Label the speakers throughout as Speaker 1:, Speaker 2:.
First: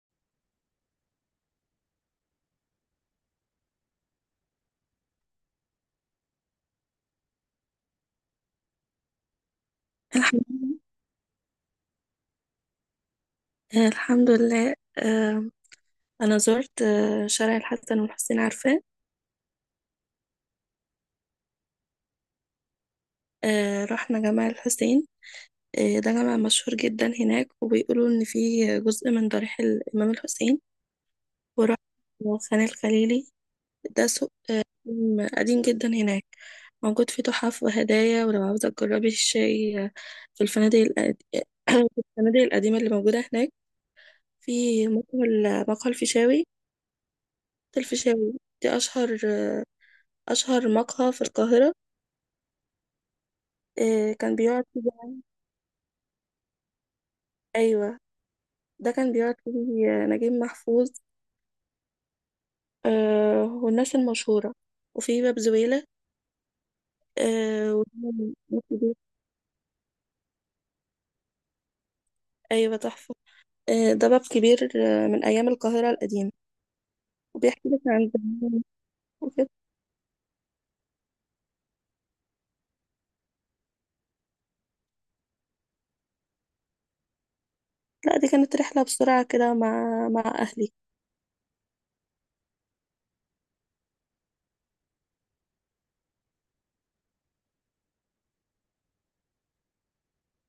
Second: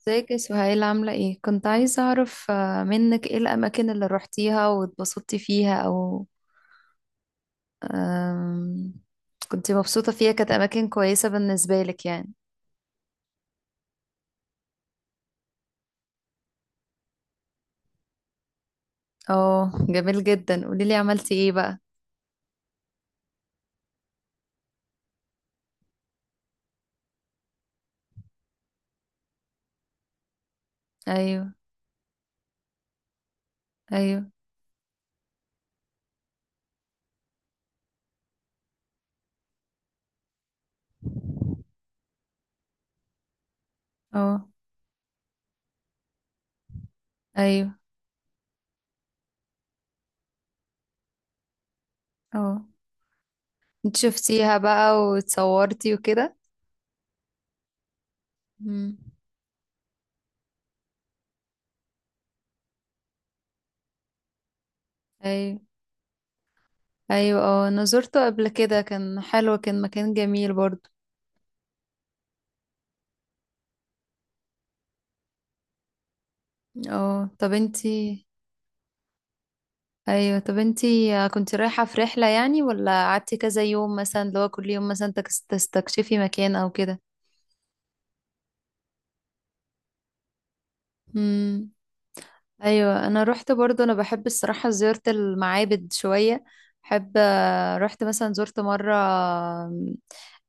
Speaker 1: ازيك يا سهيل؟ عاملة ايه؟ كنت عايزة اعرف منك ايه الأماكن اللي روحتيها واتبسطتي فيها، او آم، كنت مبسوطة فيها،
Speaker 2: الحمد
Speaker 1: كانت
Speaker 2: لله.
Speaker 1: أماكن كويسة بالنسبة لك يعني؟
Speaker 2: الحمد لله. أنا زرت شارع الحسن والحسين، عارفاه؟
Speaker 1: اه، جميل جدا، قوليلي عملتي ايه بقى.
Speaker 2: رحنا جامع الحسين. ده جامع مشهور جدا هناك، وبيقولوا إن فيه جزء من ضريح الإمام الحسين.
Speaker 1: ايوه.
Speaker 2: ورحت خان الخليلي. ده
Speaker 1: ايوه.
Speaker 2: سوق قديم قديم جدا هناك، موجود فيه تحف وهدايا. ولو عاوزة تجربي الشاي في الفنادق في الفنادق القديمة اللي موجودة هناك،
Speaker 1: اه.
Speaker 2: في مقهى الفيشاوي.
Speaker 1: ايوه.
Speaker 2: الفيشاوي دي أشهر مقهى في القاهرة.
Speaker 1: اه، انت
Speaker 2: كان
Speaker 1: شفتيها
Speaker 2: بيقعد فيه.
Speaker 1: بقى واتصورتي وكده؟
Speaker 2: أيوة. ده
Speaker 1: مم.
Speaker 2: كان بيقعد فيه نجيب محفوظ والناس المشهورة. وفي باب
Speaker 1: ايوه.
Speaker 2: زويلة
Speaker 1: ايوه، اه انا
Speaker 2: وده
Speaker 1: زرته قبل
Speaker 2: باب
Speaker 1: كده،
Speaker 2: كبير.
Speaker 1: كان حلو، كان مكان جميل برضو.
Speaker 2: أيوة، تحفة. ده باب كبير من أيام القاهرة القديمة،
Speaker 1: اه، طب
Speaker 2: وبيحكي لك عن
Speaker 1: انتي.
Speaker 2: زمان وكده.
Speaker 1: ايوه، طب انتي كنت رايحة في رحلة يعني، ولا قعدتي كذا يوم مثلا اللي هو كل يوم مثلا تستكشفي مكان او كده؟
Speaker 2: لا، دي كانت رحلة بسرعة كده مع أهلي.
Speaker 1: امم. ايوه، انا روحت برضو، انا بحب الصراحة زيارة المعابد شوية، بحب رحت مثلا، زرت مرة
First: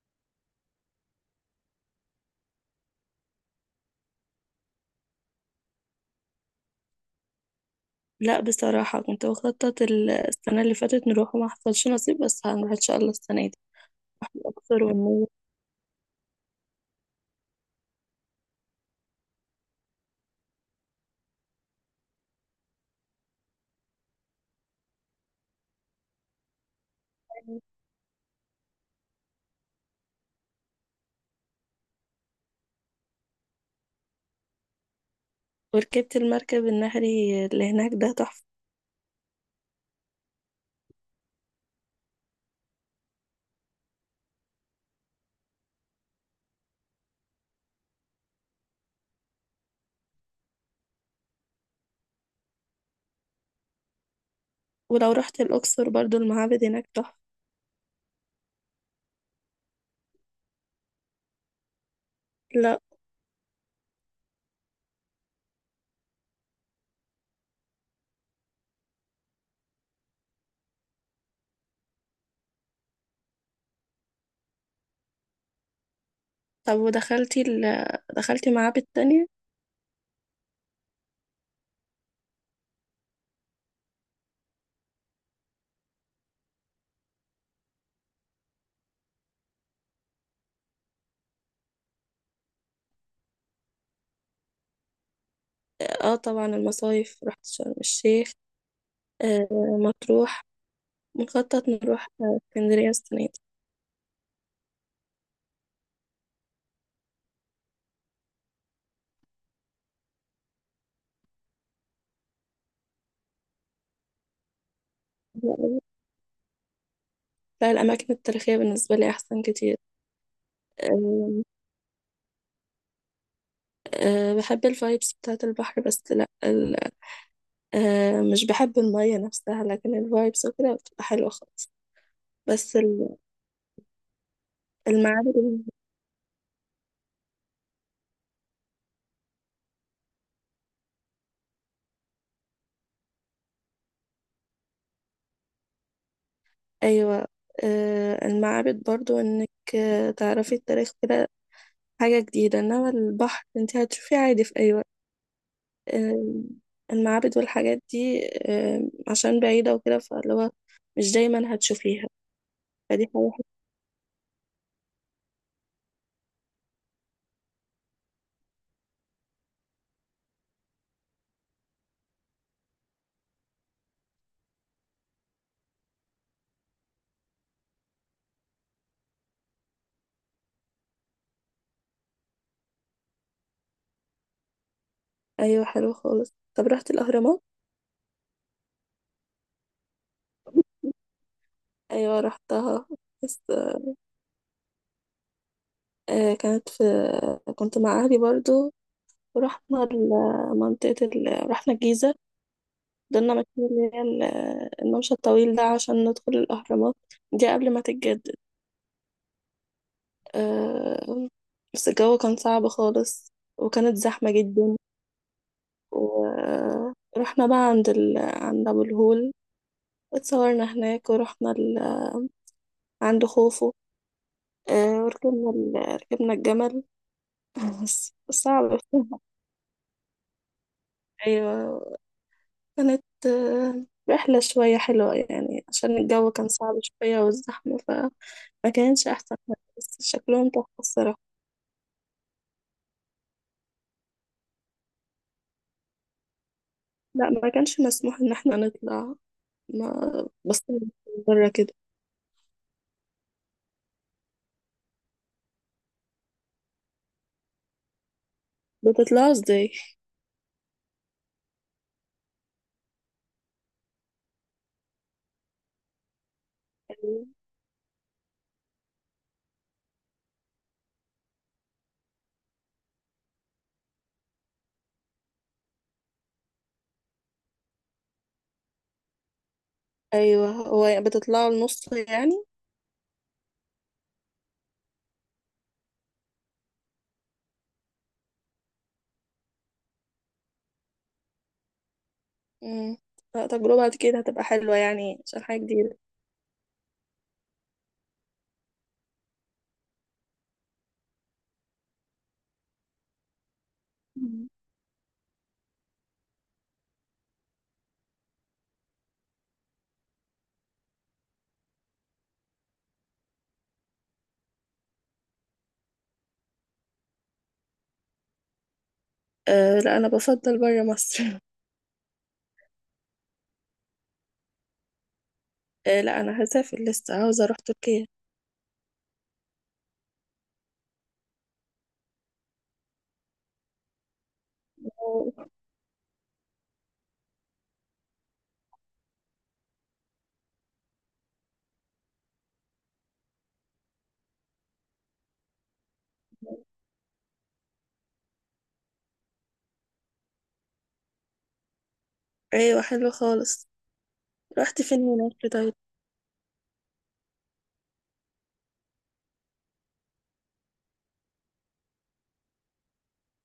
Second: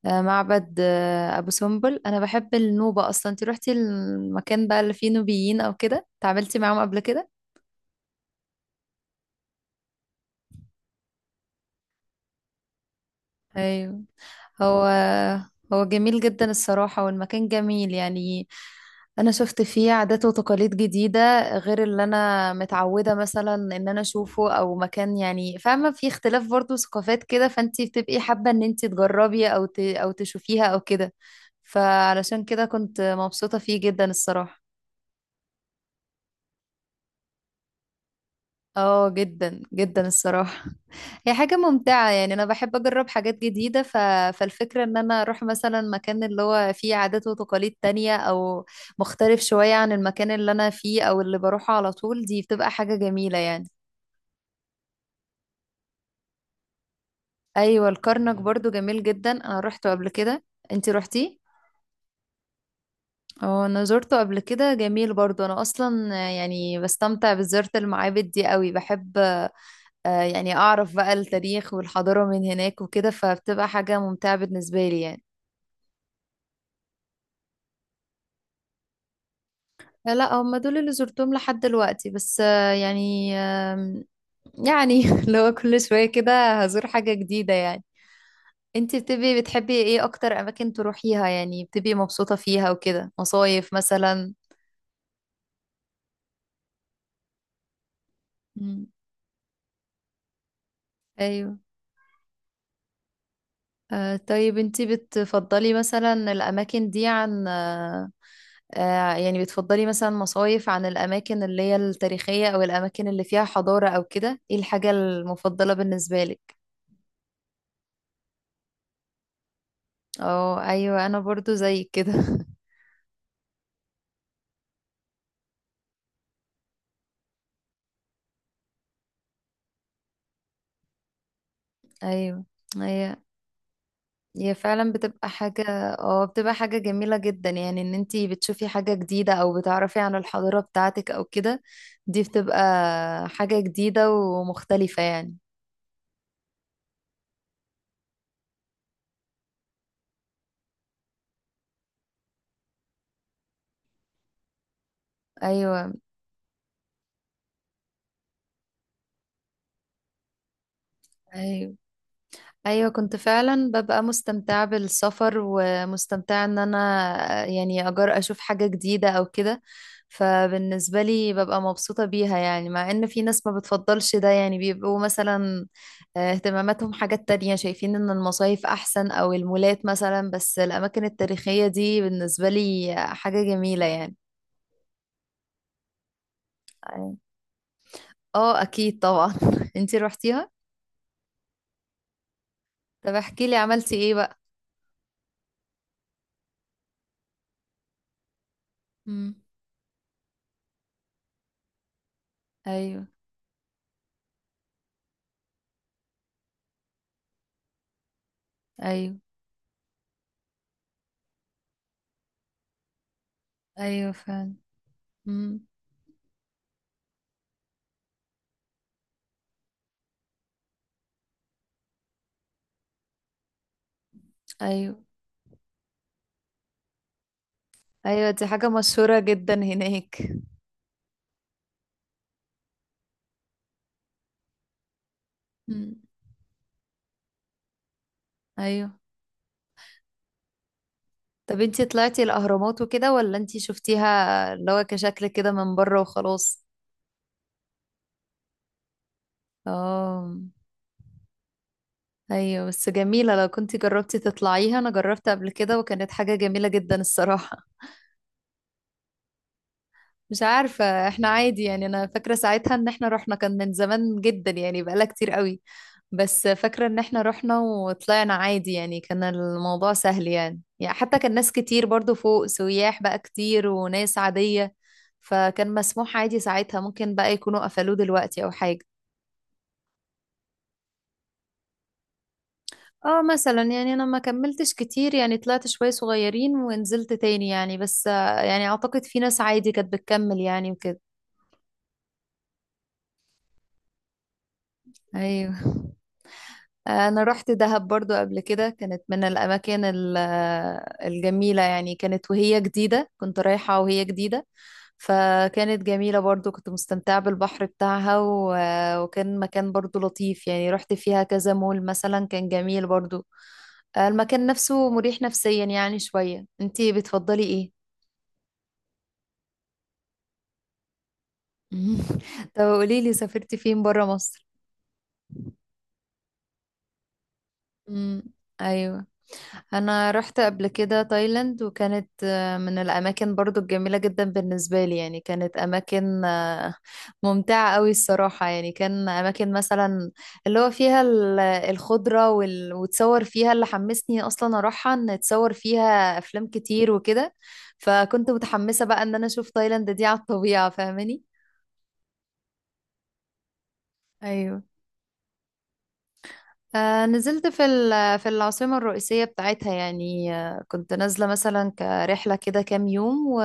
Speaker 1: معبد ابو سمبل، انا بحب النوبة اصلا. انتي روحتي المكان بقى اللي فيه نوبيين او كده؟ تعاملتي معاهم قبل كده؟
Speaker 2: لا، بصراحة كنت بخطط السنة اللي فاتت نروح، وما حصلش نصيب، بس هنروح إن شاء الله السنة دي
Speaker 1: ايوه.
Speaker 2: الأقصر
Speaker 1: هو،
Speaker 2: والنيل.
Speaker 1: هو جميل جدا الصراحة، والمكان جميل يعني. أنا شفت فيه عادات وتقاليد جديدة، غير اللي أنا متعودة مثلا إن أنا أشوفه أو مكان، يعني فاهمة، في اختلاف برضو ثقافات كده، فأنتي بتبقي حابة إن أنتي تجربي أو أو تشوفيها أو كده، فعلشان كده كنت مبسوطة فيه جدا الصراحة.
Speaker 2: وركبت المركب النهري اللي هناك، ده تحفة.
Speaker 1: اه، جدا جدا الصراحة، هي حاجة ممتعة، يعني أنا بحب أجرب حاجات جديدة، فالفكرة إن أنا أروح مثلا مكان اللي هو فيه عادات وتقاليد تانية، أو مختلف شوية عن المكان اللي أنا فيه أو اللي بروحه على طول، دي بتبقى حاجة جميلة يعني.
Speaker 2: ولو رحت الأقصر برضو، المعابد هناك تحفة.
Speaker 1: أيوة، الكرنك برضو جميل جدا، أنا روحته قبل كده. أنتي روحتيه؟
Speaker 2: لا.
Speaker 1: اه، أنا زرته قبل كده، جميل برضو، أنا أصلا يعني بستمتع بزيارة المعابد دي قوي، بحب يعني أعرف بقى التاريخ والحضارة من هناك وكده، فبتبقى حاجة ممتعة بالنسبة لي يعني.
Speaker 2: طب ودخلتي دخلتي معابد تانية؟
Speaker 1: لا، هم دول اللي زرتهم لحد دلوقتي بس، يعني يعني لو كل شوية كده هزور حاجة جديدة يعني. انتي بتبقي بتحبي ايه أكتر أماكن تروحيها، يعني بتبقي مبسوطة فيها وكده؟ مصايف مثلا؟
Speaker 2: اه، طبعا. المصايف، رحت شرم الشيخ،
Speaker 1: مم.
Speaker 2: آه مطروح،
Speaker 1: أيوه.
Speaker 2: مخطط نروح اسكندرية السنة دي.
Speaker 1: طيب انتي بتفضلي مثلا الأماكن دي عن يعني بتفضلي مثلا مصايف عن الأماكن اللي هي التاريخية أو الأماكن اللي فيها حضارة أو كده؟ ايه الحاجة المفضلة بالنسبة لك؟
Speaker 2: لا، الأماكن التاريخية بالنسبة لي أحسن كتير.
Speaker 1: اه، أيوة، أنا
Speaker 2: آه
Speaker 1: برضو زي كده
Speaker 2: بحب الفايبس بتاعة البحر، بس لا مش بحب المية نفسها، لكن الفايبس وكده بتبقى حلوة خالص.
Speaker 1: أيوة.
Speaker 2: بس
Speaker 1: هي،
Speaker 2: ال-
Speaker 1: هي فعلا بتبقى حاجة.
Speaker 2: المعابد.
Speaker 1: اه، بتبقى حاجة جميلة جدا، يعني ان انتي بتشوفي حاجة جديدة أو بتعرفي عن الحضارة بتاعتك أو كده، دي بتبقى حاجة جديدة ومختلفة يعني.
Speaker 2: أيوة. المعابد برضو إنك تعرفي التاريخ كده، حاجة جديدة، إنما البحر أنت هتشوفيه عادي في أي وقت.
Speaker 1: أيوة.
Speaker 2: آه، المعابد والحاجات دي عشان بعيدة وكده، فاللي هو مش دايما
Speaker 1: أيوة.
Speaker 2: هتشوفيها،
Speaker 1: ايوه،
Speaker 2: فدي حاجة
Speaker 1: كنت
Speaker 2: حلوة.
Speaker 1: فعلا ببقى مستمتعة بالسفر، ومستمتعة ان انا يعني اجر اشوف حاجة جديدة او كده، فبالنسبة لي ببقى مبسوطة بيها، يعني مع ان في ناس ما بتفضلش ده، يعني بيبقوا مثلا اهتماماتهم حاجات تانية، شايفين ان المصايف احسن او المولات مثلا، بس الاماكن التاريخية دي بالنسبة لي حاجة جميلة يعني.
Speaker 2: أيوة، حلوة خالص. طب رحت الأهرامات؟
Speaker 1: اه اكيد طبعا انتي روحتيها؟
Speaker 2: أيوة، رحتها.
Speaker 1: طب
Speaker 2: بس
Speaker 1: احكي لي عملتي ايه بقى.
Speaker 2: آه، كانت في كنت مع أهلي برضو.
Speaker 1: امم.
Speaker 2: ورحنا رحنا الجيزة.
Speaker 1: ايوه.
Speaker 2: ضلنا ماشيين اللي هي الممشى الطويل ده عشان ندخل الأهرامات دي قبل ما تتجدد.
Speaker 1: ايوه.
Speaker 2: آه، بس الجو كان صعب خالص، وكانت
Speaker 1: ايوه
Speaker 2: زحمة
Speaker 1: فعلا.
Speaker 2: جدا.
Speaker 1: مم.
Speaker 2: ورحنا بقى عند عند أبو الهول، اتصورنا هناك، ورحنا عند خوفو. آه،
Speaker 1: ايوه.
Speaker 2: وركبنا ال... ركبنا الجمل بس
Speaker 1: ايوه، دي حاجة
Speaker 2: صعب
Speaker 1: مشهورة جدا هناك.
Speaker 2: أيوة، كانت رحلة شوية حلوة يعني،
Speaker 1: مم.
Speaker 2: عشان الجو كان صعب شوية والزحمة، فما
Speaker 1: ايوه.
Speaker 2: كانش أحسن حاجة، بس شكلهم تحفة الصراحة.
Speaker 1: طب انتي طلعتي الاهرامات وكده، ولا انتي شفتيها اللي هو كشكل كده من بره وخلاص؟
Speaker 2: لا، ما كانش مسموح إن احنا نطلع، ما
Speaker 1: اه،
Speaker 2: بس بره كده.
Speaker 1: ايوه، بس جميلة لو كنتي جربتي تطلعيها، انا جربت قبل كده وكانت حاجة جميلة جدا الصراحة.
Speaker 2: بتطلعوا ازاي؟
Speaker 1: مش عارفة، احنا عادي يعني، انا فاكرة ساعتها ان احنا رحنا، كان من زمان جدا يعني، بقالها كتير قوي. بس فاكرة ان احنا رحنا وطلعنا عادي يعني، كان الموضوع سهل يعني حتى كان ناس كتير برضو فوق، سياح بقى كتير وناس عادية، فكان مسموح عادي ساعتها، ممكن بقى يكونوا قفلوه دلوقتي او حاجة.
Speaker 2: أيوة. هو يعني بتطلعوا النص يعني.
Speaker 1: اه، مثلا يعني انا ما كملتش كتير يعني، طلعت شوية صغيرين ونزلت تاني يعني، بس يعني اعتقد في ناس عادي كانت بتكمل يعني وكده.
Speaker 2: مم. لا، تجربة كده هتبقى حلوة يعني، عشان
Speaker 1: ايوه.
Speaker 2: حاجة جديدة.
Speaker 1: انا رحت دهب برضو قبل كده، كانت من الاماكن الجميله يعني، كانت وهي جديده، كنت رايحه وهي جديده،
Speaker 2: مم.
Speaker 1: فكانت جميله برضو، كنت مستمتعه بالبحر بتاعها وكان مكان برضو لطيف يعني، رحت فيها كذا مول مثلا، كان جميل برضو، المكان نفسه مريح نفسيا يعني شويه. انتي بتفضلي ايه؟
Speaker 2: أه، لا، أنا بفضل بره مصر
Speaker 1: طب قوليلي سافرتي فين برا مصر؟
Speaker 2: أه، لا، أنا هسافر لسه، عاوزة أروح تركيا.
Speaker 1: امم. ايوه. انا رحت قبل كده تايلاند، وكانت من الاماكن برضو الجميله جدا بالنسبه لي يعني،
Speaker 2: أوه.
Speaker 1: كانت اماكن ممتعه قوي الصراحه يعني، كان اماكن مثلا اللي هو فيها الخضره وتصور فيها، اللي حمسني اصلا اروحها ان اتصور فيها افلام كتير وكده، فكنت متحمسه بقى ان انا اشوف تايلاند دي على الطبيعه، فاهماني.
Speaker 2: أيوة، حلو خالص.
Speaker 1: ايوه.
Speaker 2: رحت فين هناك طيب؟
Speaker 1: نزلت في في العاصمة الرئيسية بتاعتها يعني، كنت نازلة مثلا كرحلة كده كام يوم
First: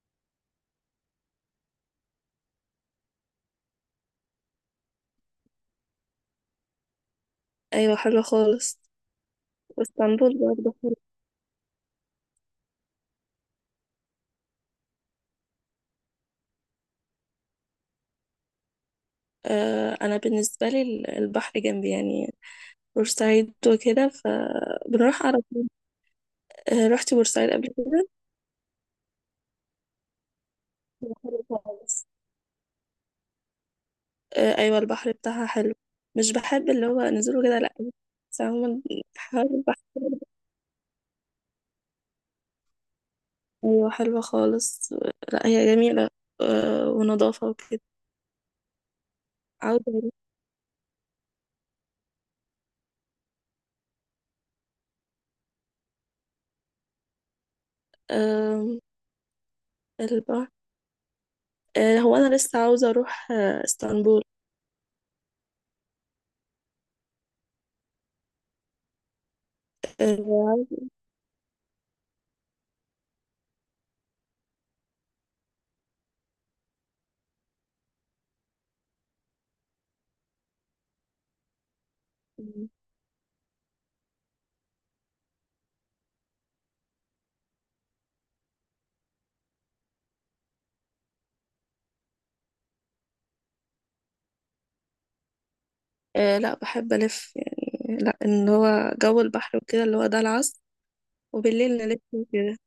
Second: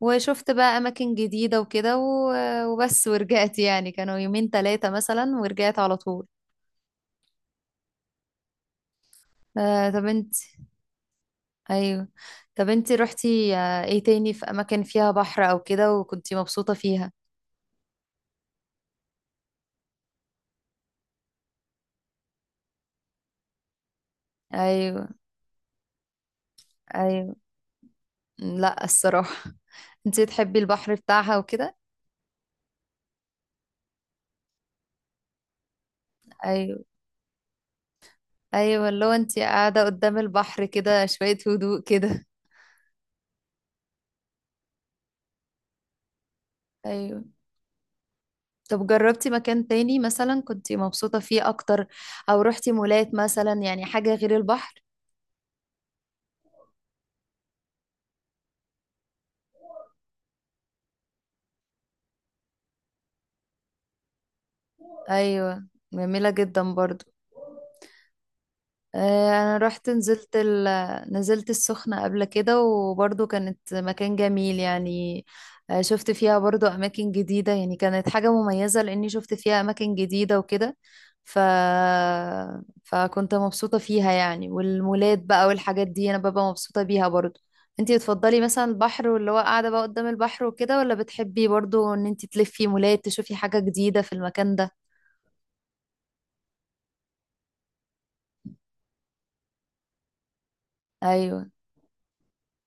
Speaker 1: وشفت بقى أماكن جديدة وكده وبس ورجعت يعني، كانوا يومين ثلاثة مثلا ورجعت على طول.
Speaker 2: أيوة، حلوة خالص.
Speaker 1: طب انت.
Speaker 2: واسطنبول برضه حلوة.
Speaker 1: أيوه، طب انت روحتي ايه تاني في أماكن فيها بحر أو كده، وكنتي مبسوطة فيها؟
Speaker 2: أنا بالنسبة لي البحر جنبي يعني، بورسعيد وكده،
Speaker 1: أيوه.
Speaker 2: فبنروح على طول. رحت
Speaker 1: أيوه.
Speaker 2: بورسعيد قبل كده.
Speaker 1: لا الصراحة انت تحبي البحر بتاعها
Speaker 2: حلو
Speaker 1: وكده؟
Speaker 2: خالص. أيوة، البحر بتاعها حلو. مش بحب
Speaker 1: ايوه.
Speaker 2: اللي هو نزوله كده، لأ. بس عموما،
Speaker 1: ايوه، اللي هو انت
Speaker 2: حوار البحر.
Speaker 1: قاعده قدام البحر كده شويه هدوء كده.
Speaker 2: أيوة، حلوة خالص. لأ، هي جميلة
Speaker 1: ايوه.
Speaker 2: ونضافة وكده.
Speaker 1: طب جربتي مكان
Speaker 2: عاوزة
Speaker 1: تاني
Speaker 2: أروح
Speaker 1: مثلا كنتي مبسوطه فيه اكتر، او روحتي مولات مثلا يعني حاجه غير البحر؟
Speaker 2: آه البحر. هو أنا لسه عاوزة أروح اسطنبول.
Speaker 1: ايوه. جميله جدا برضو. انا رحت نزلت
Speaker 2: آه
Speaker 1: نزلت السخنة قبل كده، وبرضو كانت مكان جميل يعني. شفت فيها برضو اماكن جديدة يعني، كانت حاجة مميزة لاني شفت فيها اماكن جديدة وكده، ف... فكنت مبسوطة فيها يعني. والمولات بقى والحاجات دي انا ببقى مبسوطة بيها برضو. انتي بتفضلي مثلا البحر واللي هو قاعدة بقى قدام البحر وكده، ولا بتحبي برضو ان انتي تلفي مولات تشوفي حاجة جديدة في المكان ده؟
Speaker 2: لا، بحب ألف يعني، لا، إن هو جو البحر وكده، اللي هو ده العصر
Speaker 1: ايوه.
Speaker 2: وبالليل نلف وكده.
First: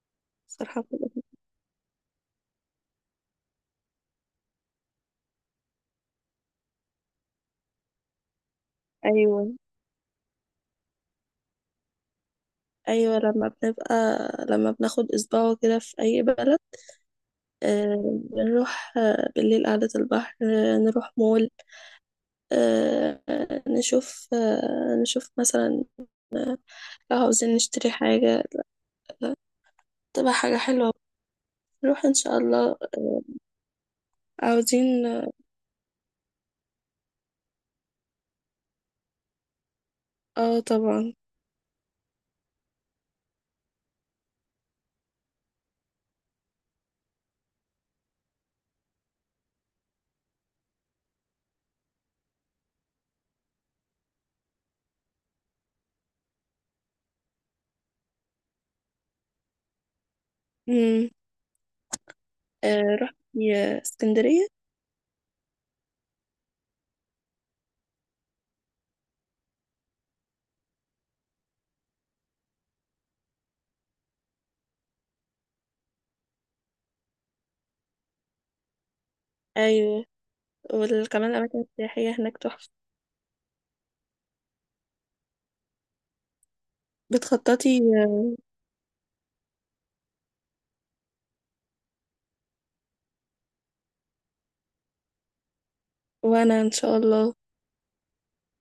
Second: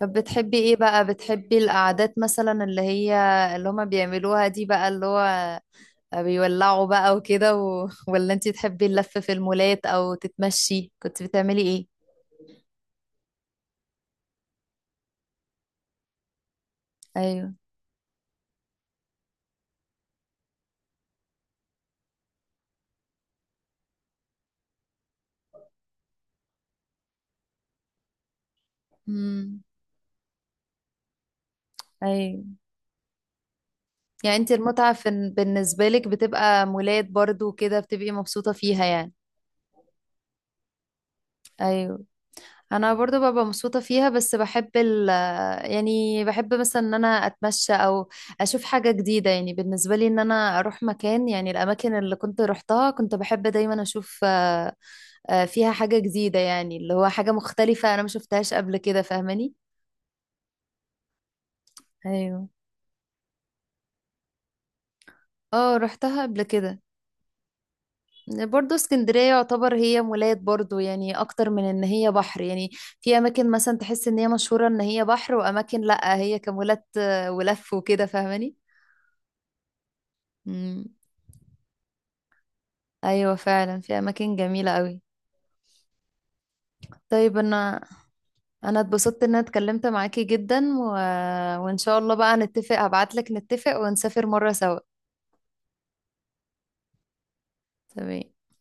Speaker 1: طب بتحبي ايه
Speaker 2: الصراحة
Speaker 1: بقى؟
Speaker 2: بتبقى.
Speaker 1: بتحبي القعدات مثلا اللي هي اللي هما بيعملوها دي بقى، اللي هو بيولعوا بقى وكده ولا انتي تحبي اللف في
Speaker 2: أيوه،
Speaker 1: المولات او تتمشي؟ كنت بتعملي ايه؟
Speaker 2: أيوه، لما بناخد أسبوع كده في أي بلد
Speaker 1: ايوه.
Speaker 2: بنروح بالليل قعدة البحر، نروح مول، نشوف مثلا لو عاوزين نشتري حاجة. لا،
Speaker 1: امم.
Speaker 2: تبقى حاجة حلوة، نروح إن شاء
Speaker 1: ايوه،
Speaker 2: الله،
Speaker 1: يعني انتي
Speaker 2: عاوزين.
Speaker 1: المتعة بالنسبة لك بتبقى مولات برضو وكده، بتبقي مبسوطة فيها يعني؟
Speaker 2: اه، طبعا.
Speaker 1: ايوه. انا برضو ببقى مبسوطه فيها، بس بحب يعني بحب مثلا ان انا اتمشى او اشوف حاجه جديده يعني، بالنسبه لي ان انا اروح مكان يعني، الاماكن اللي كنت روحتها كنت بحب دايما اشوف فيها حاجه جديده يعني، اللي هو حاجه مختلفه انا ما شفتهاش قبل كده، فاهماني.
Speaker 2: مم.
Speaker 1: ايوه.
Speaker 2: رحت اسكندرية.
Speaker 1: اه روحتها قبل كده. برضو اسكندرية يعتبر هي مولات برضو يعني، أكتر من إن هي بحر يعني، في أماكن مثلا تحس إن هي مشهورة إن هي بحر، وأماكن لأ هي كمولات ولف وكده فاهماني.
Speaker 2: أيوه.
Speaker 1: مم.
Speaker 2: وكمان الأماكن السياحية هناك تحفة.
Speaker 1: ايوه فعلا، في اماكن جميله قوي. طيب انا،
Speaker 2: بتخططي.
Speaker 1: انا اتبسطت ان انا اتكلمت معاكي جدا وان شاء الله بقى نتفق، هبعت لك نتفق ونسافر مره سوا.
Speaker 2: وأنا إن شاء الله.
Speaker 1: تمام.